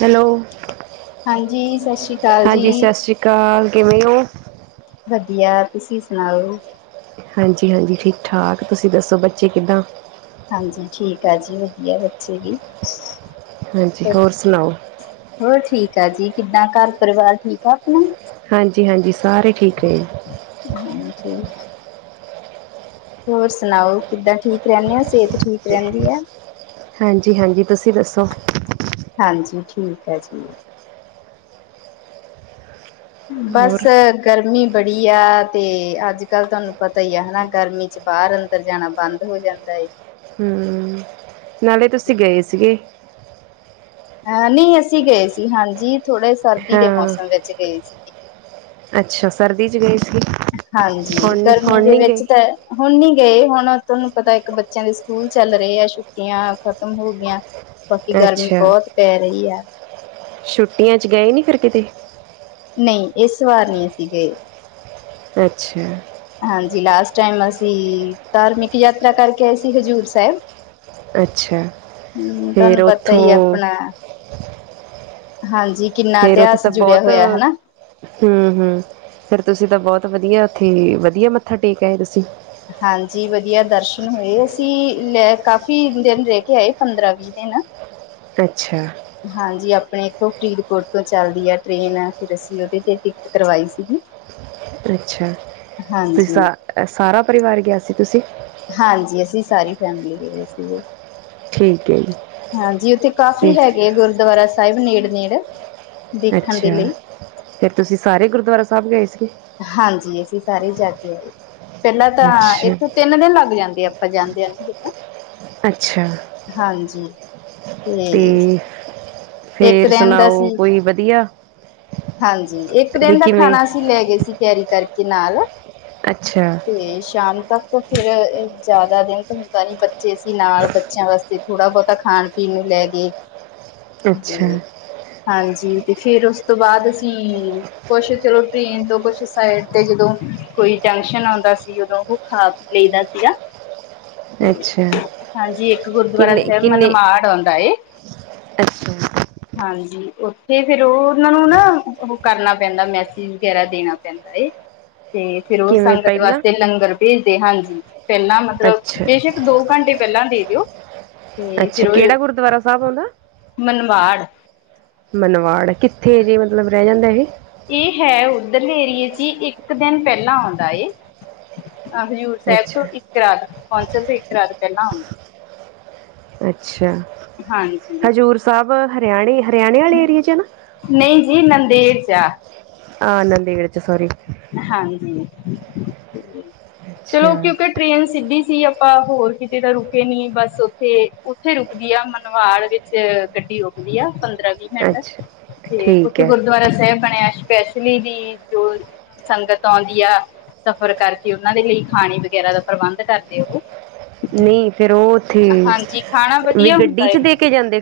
Hello ਹਾਂਜੀ ਸਤਿ ਸ਼੍ਰੀ ਅਕਾਲ ਹਾਂਜੀ ਜੀ ਸਸ ਸ਼੍ਰੀ ਕਾਲ ਕਿਵੇਂ ਓ? ਵਧੀਆ, ਤੁਸੀਂ ਸੁਣਾਓ। ਹਾਂਜੀ- ਹਾਂਜੀ ਠੀਕ-ਠਾਕ, ਤੁਸੀਂ ਦੱਸੋ ਬੱਚੇ ਕਿੱਦਾਂ? ਹਾਂਜੀ ਠੀਕ ਆ ਜੀ ਵਧੀਆ ਬੱਚੇ ਵੀ ਹਾਂਜੀ ਹੋਰ ਸੁਣਾਓ? ਹੋਰ ਠੀਕ ਆ ਜੀ ਕਿੱਦਾਂ ਘਰ ਪਰਿਵਾਰ ਠੀਕ ਆ ਆਪਣਾ ਹਾਂਜੀ ਹਾਂਜੀ ਸਾਰੇ ਠੀਕ ਰੇਨ। ਹੂੰ ਸਹੀ। ਹੋਰ ਸੁਣਾਓ ਕਿੱਦਾਂ ਠੀਕ ਰਹਿੰਨੇ ਓ ਸਿਹਤ ਠੀਕ ਰਹਿੰਦੀ ਐ? ਹਾਂਜੀ- ਹਾਂਜੀ, ਤੁਸੀਂ ਦੱਸੋ? ਹਾਂਜੀ ਠੀਕ ਐ ਜੀ। ਹੋਰ ਬਸ ਐ ਗਰਮੀ ਬੜੀ ਐ ਤੇ ਅੱਜ-ਕੱਲ੍ਹ ਤੁਹਾਨੂੰ ਪਤਾ ਹੀ ਐ ਹਨਾ ਗਰਮੀ ਚ ਬਾਹਰ ਨਿਕਲ ਜਾਣਾ ਬੰਦ ਹੋ ਜਾਂਦਾ ਏ। ਹੂੰ, ਨਾਲੇ ਤੁਸੀਂ ਗੇ ਸੀਗੇ? ਹੈ, ਨਈ ਅਸੀਂ ਗਏ ਸੀ ਹਾਂਜੀ ਥੋੜੇ ਸਰਦੀ ਦੇ ਹਾਂ ਮੌਸਮ ਵਿੱਚ ਗਏ ਸੀਗੇ। ਅੱਛਾ ਸਰਦੀ 'ਚ ਗੇ ਸੀ। ਹਾਂਜੀ ਹੁਣ ਨਹੀਂ ਗਰਮੀ ਹੁਣ ਦੇ ਨਹੀਂ ਗਏ? ਵਿੱਚ ਤਾਂ ਐ ਹੁਣ ਨੀ ਗੇ ਹੁਣ ਤੁਆਨੂੰ ਪਤਾ ਇੱਕ ਬੱਚਿਆਂ ਦੇ ਸਕੂਲ ਚੱਲ ਰਹੇ ਆ ਛੁੱਟੀਆਂ ਖਤਮ ਹੋ ਗਈਆਂ। ਬਾਕੀ ਗਰਮੀ ਅੱਛਾ ਬੋਤ ਪੈ ਰਹੀ ਐ। ਛੁੱਟੀਆਂ ਚ ਗਏ ਨੀ ਫਿਰ ਕਿਤੇ? ਨਈ ਇਸ ਵਾਰ ਨੀ ਅਸੀਂ ਗੇ। ਅੱਛਾ। ਹਾਂਜੀ ਲਾਸਟ ਟਾਈਮ ਅਸੀਂ ਧਾਰਮਿਕ ਯਾਤਰਾ ਕਰਕੇ ਆਏ ਸੀ ਹਜ਼ੂਰ ਸਾਹਿਬ। ਅੱਛਾ ਹੂੰ ਫੇਰ ਤਾਨੂੰ ਪਤਾ ਈ ਉੱਥੋਂ ਆਪਣਾ ਹਾਂਜੀ ਕਿੰਨਾ ਫੇਰ ਉੱਥੇ ਇਤਿਹਾਸ ਤਾਂ ਜੁੜਿਆ ਬਹੁਤ ਹੋਇਆ ਹਨਾ। ਹੂੰ ਹੂੰ ਫੇਰ ਤੁਸੀ ਤਾਂ ਬੋਤ ਵਧੀਆ ਉੱਥੇ ਵਧੀਆ ਮੱਥਾ ਟੇਕ ਆਏ ਤੁਸੀ ਹਾਂਜੀ ਵਧੀਆ ਦਰਸ਼ਨ ਹੋਏ ਸੀ ਲੈ ਕਾਫੀ ਦਿਨ ਰੈ ਕੇ ਆਏ ਪੰਦਰਾਂ ਜਿਦੇ ਨਾ ਅੱਛਾ ਹਾਂਜੀ ਆਪਣੇ ਇੱਥੋਂ ਫਰੀਦਕੋਟ ਤੋਂ ਚੱਲਦੀ ਏ ਟ੍ਰੇਨ ਫਿਰ ਅਸੀਂ ਉਦੇ ਤੇ ਟਿਕਟ ਕਰਵਾਈ ਸੀਗੀ। ਅੱਛਾ ਤੁਸ ਹਾਂਜੀ, ਸਾਰਾ-ਸਾਰਾ ਪਰਿਵਾਰ ਗਿਆ ਸੀ ਤੁਸੀ ਹਾਂਜੀ ਅਸੀਂ ਸਾਰੀ ਫੈਮਿਲੀ ਗਏ ਹੋਏ ਸੀਗੇ। ਠੀਕ ਏ ਜੀ। ਹਾਂਜੀ ਉੱਥੇ ਤੇ ਕਾਫੀ ਹੈਗੇ ਆ ਗੁਰਦੁਆਰਾ ਸਾਹਿਬ ਨੇੜ-ਨੇੜ ਅੱਛਾ ਫਿਰ ਤੁਸੀ ਸਾਰੇ ਗੁਰਦੁਆਰਾ ਸਾਹਿਬ ਗਏ ਸੀ। ਹਾਂਜੀ ਅਸੀਂ ਸਾਰੇ ਜਾਕੇ ਆਕੇ ਪੈਲਾਂ ਤਾਂ ਅੱਛਾ ਇੱਥੋਂ ਤਿੰਨ ਦਿਨ ਲੱਗ ਜਾਂਦੇ ਆ। ਪਰ ਜਾਂਦੇ ਆ ਨਾ ਜਦੋਂ ਅੱਛਾ ਹਾਂਜੀ ਤੇ ਇੱਕ ਫੇਰ ਦਿਨ ਦਾ ਸੁਣਾਓ ਸੀ ਕੋਈ ਵਧੀਆ ਹਾਂਜੀ ਇੱਕ ਵੀ ਦਿਨ ਦਾ ਕਿਵੇਂ ਖਾਣਾ ਅਸੀ ਲੈ ਗਏ ਸੀ ਕੈਰੀ ਕਰਕੇ ਨਾਲ ਅੱਛਾ ਤੇ ਸ਼ਾਮ ਤੱਕ ਫੇਰ ਜਾਦਾ ਦਿਨ ਤਾਂ ਹੁੰਦਾ ਨੀ ਬੱਚੇ ਸੀ ਨਾਲ ਬੱਚਿਆਂ ਵਾਸਤੇ ਤੇ ਥੋੜਾ-ਬਹੁਤਾ ਖਾਣ-ਪੀਣ ਨੂੰ ਲੈ ਗੇ। ਅੱਛਾ ਹਾਂਜੀ ਤੇ ਫੇਰ ਉਸ ਤੋਂ ਬਾਦ ਅਸੀਂ ਕੁਛ ਚਲੋ ਟ੍ਰੇਨ ਤੋਂ ਕੁਛ ਸਾਈਡ ਤੇ ਜਦੋਂ ਕੋਈ ਜੰਕਸ਼ਨ ਆਉਂਦਾ ਸੀ ਉਦੋਂ ਉਹ ਖਾ-ਪੀ ਲਈ ਦਾ ਸੀਗਾ। ਅੱਛਾ ਹਾਂਜੀ ਇੱਕ ਗੁਰਦੁਆਰਾ ਕਿੰਨੇ ਸਾਹਿਬ ਕਿੰਨੇ ਮਨਮਾੜ ਆਉਂਦਾ ਏ। ਅੱਛਾ ਹਾਂਜੀ ਉੱਥੇ ਫੇਰ ਓ ਉਨਾਂ ਨੂੰ ਨਾ ਓ ਕਰਨਾ ਪੈਂਦਾ ਮੈਸੇਜ ਵਗੈਰਾ ਦੇਣਾ ਤੇ ਫਿਰ ਓ ਕਿਵੇਂ ਸੰਗਤ ਪਹਿਲਾਂ ਵਾਸਤੇ ਲੰਗਰ ਭੇਜਦੇ ਹਾਂਜੀ। ਪੈਲਾਂ ਮਤਲਬ ਅੱਛਾ ਬੇਸ਼ੱਕ ਦੋ ਘੰਟੇ ਪੈਲਾਂ ਦੇ ਦਿਓ। ਤੇ ਅੱਛਾ ਫਿਰ ਉਹੀ ਕਿਹੜਾ [unintelligible] ਗੁਰਦੁਆਰਾ ਸਾਹਿਬ ਆਉਂਦਾ ਮਨਵਾੜ ਮਨਵਾੜ ਕਿੱਥੇ ਜੇ ਮਤਲਬ ਰੈ ਜਾਂਦਾ ਏ। ਏ ਹੈ ਉਧਰ ਲੇ ਏਰੀਏ 'ਚ ਈ ਇੱਕ ਦਿਨ ਪੈਲਾਂ ਆਉਂਦਾ ਏ। ਹਾਂ ਹਜ਼ੂਰ ਸਾਹਿਬ ਤੋਂ ਅੱਛਾ ਇੱਕ ਰਾਤ ਪਹੁੰਚਣ ਤੇ ਇੱਕ ਰਾਤ ਪੈਲਾਂ ਆਉਂਦਾ। ਅੱਛਾ ਹਾਂਜੀ ਹਜ਼ੂਰ ਸਾਹਿਬ ਹਰਿਆਣੇ-ਹਰਿਆਣੇ ਆਲੇ ਏਰੀਏ 'ਚ ਏ ਨਾ। ਨਈ ਜੀ ਨੰਦੇੜ 'ਚ ਆ। ਆਹ ਨੰਦੇੜ 'ਚ ਸੋਰੀ ਹਾਂਜੀ ਚਲੋ ਓਕੇ-ਓਕੇ ਅੱਛਾ ਟ੍ਰੇਨ ਸਿੱਧੀ ਸੀ ਆਪਾਂ ਹੋਰ ਕਿਤੇ ਤਾਂ ਰੁਕੇ ਨੀ ਬਸ ਉੱਥੇ-ਉੱਥੇ ਰੁਕਦੀ ਆ ਮਨਵਾੜ ਵਿੱਚ 'ਚ ਗੱਡੀ ਰੁਕਦੀ ਆ ਪੰਦਰਾਂ-ਵੀਹ ਅੱਛਾ ਤੇ ਠੀਕ ਓਥੇ ਹੈ ਗੁਰਦੁਆਰਾ ਸਾਹਿਬ ਬਣਿਆ ਆ ਸਪੈਸ਼ਲੀ ਦੀ ਜੋ ਸੰਗਤ ਆਉਂਦੀ ਆ। ਸਫ਼ਰ ਕਰਕੇ ਉਨਾਂ ਦੇ ਲਈ ਖਾਣੇ ਵਗੈਰਾ ਦਾ ਪ੍ਰਬੰਧ ਕਰਦੇ ਆ ਓਹੋ ਨਈ ਫੇਰ ਓ ਉੱਥੇ ਹਾਂਜੀ ਖਾਣਾ ਵੀ ਵਧੀਆ ਹੁੰਦਾ ਗੱਡੀ 'ਚ ਦੇ ਹੈ ਕੇ ਜਾਂਦੇ।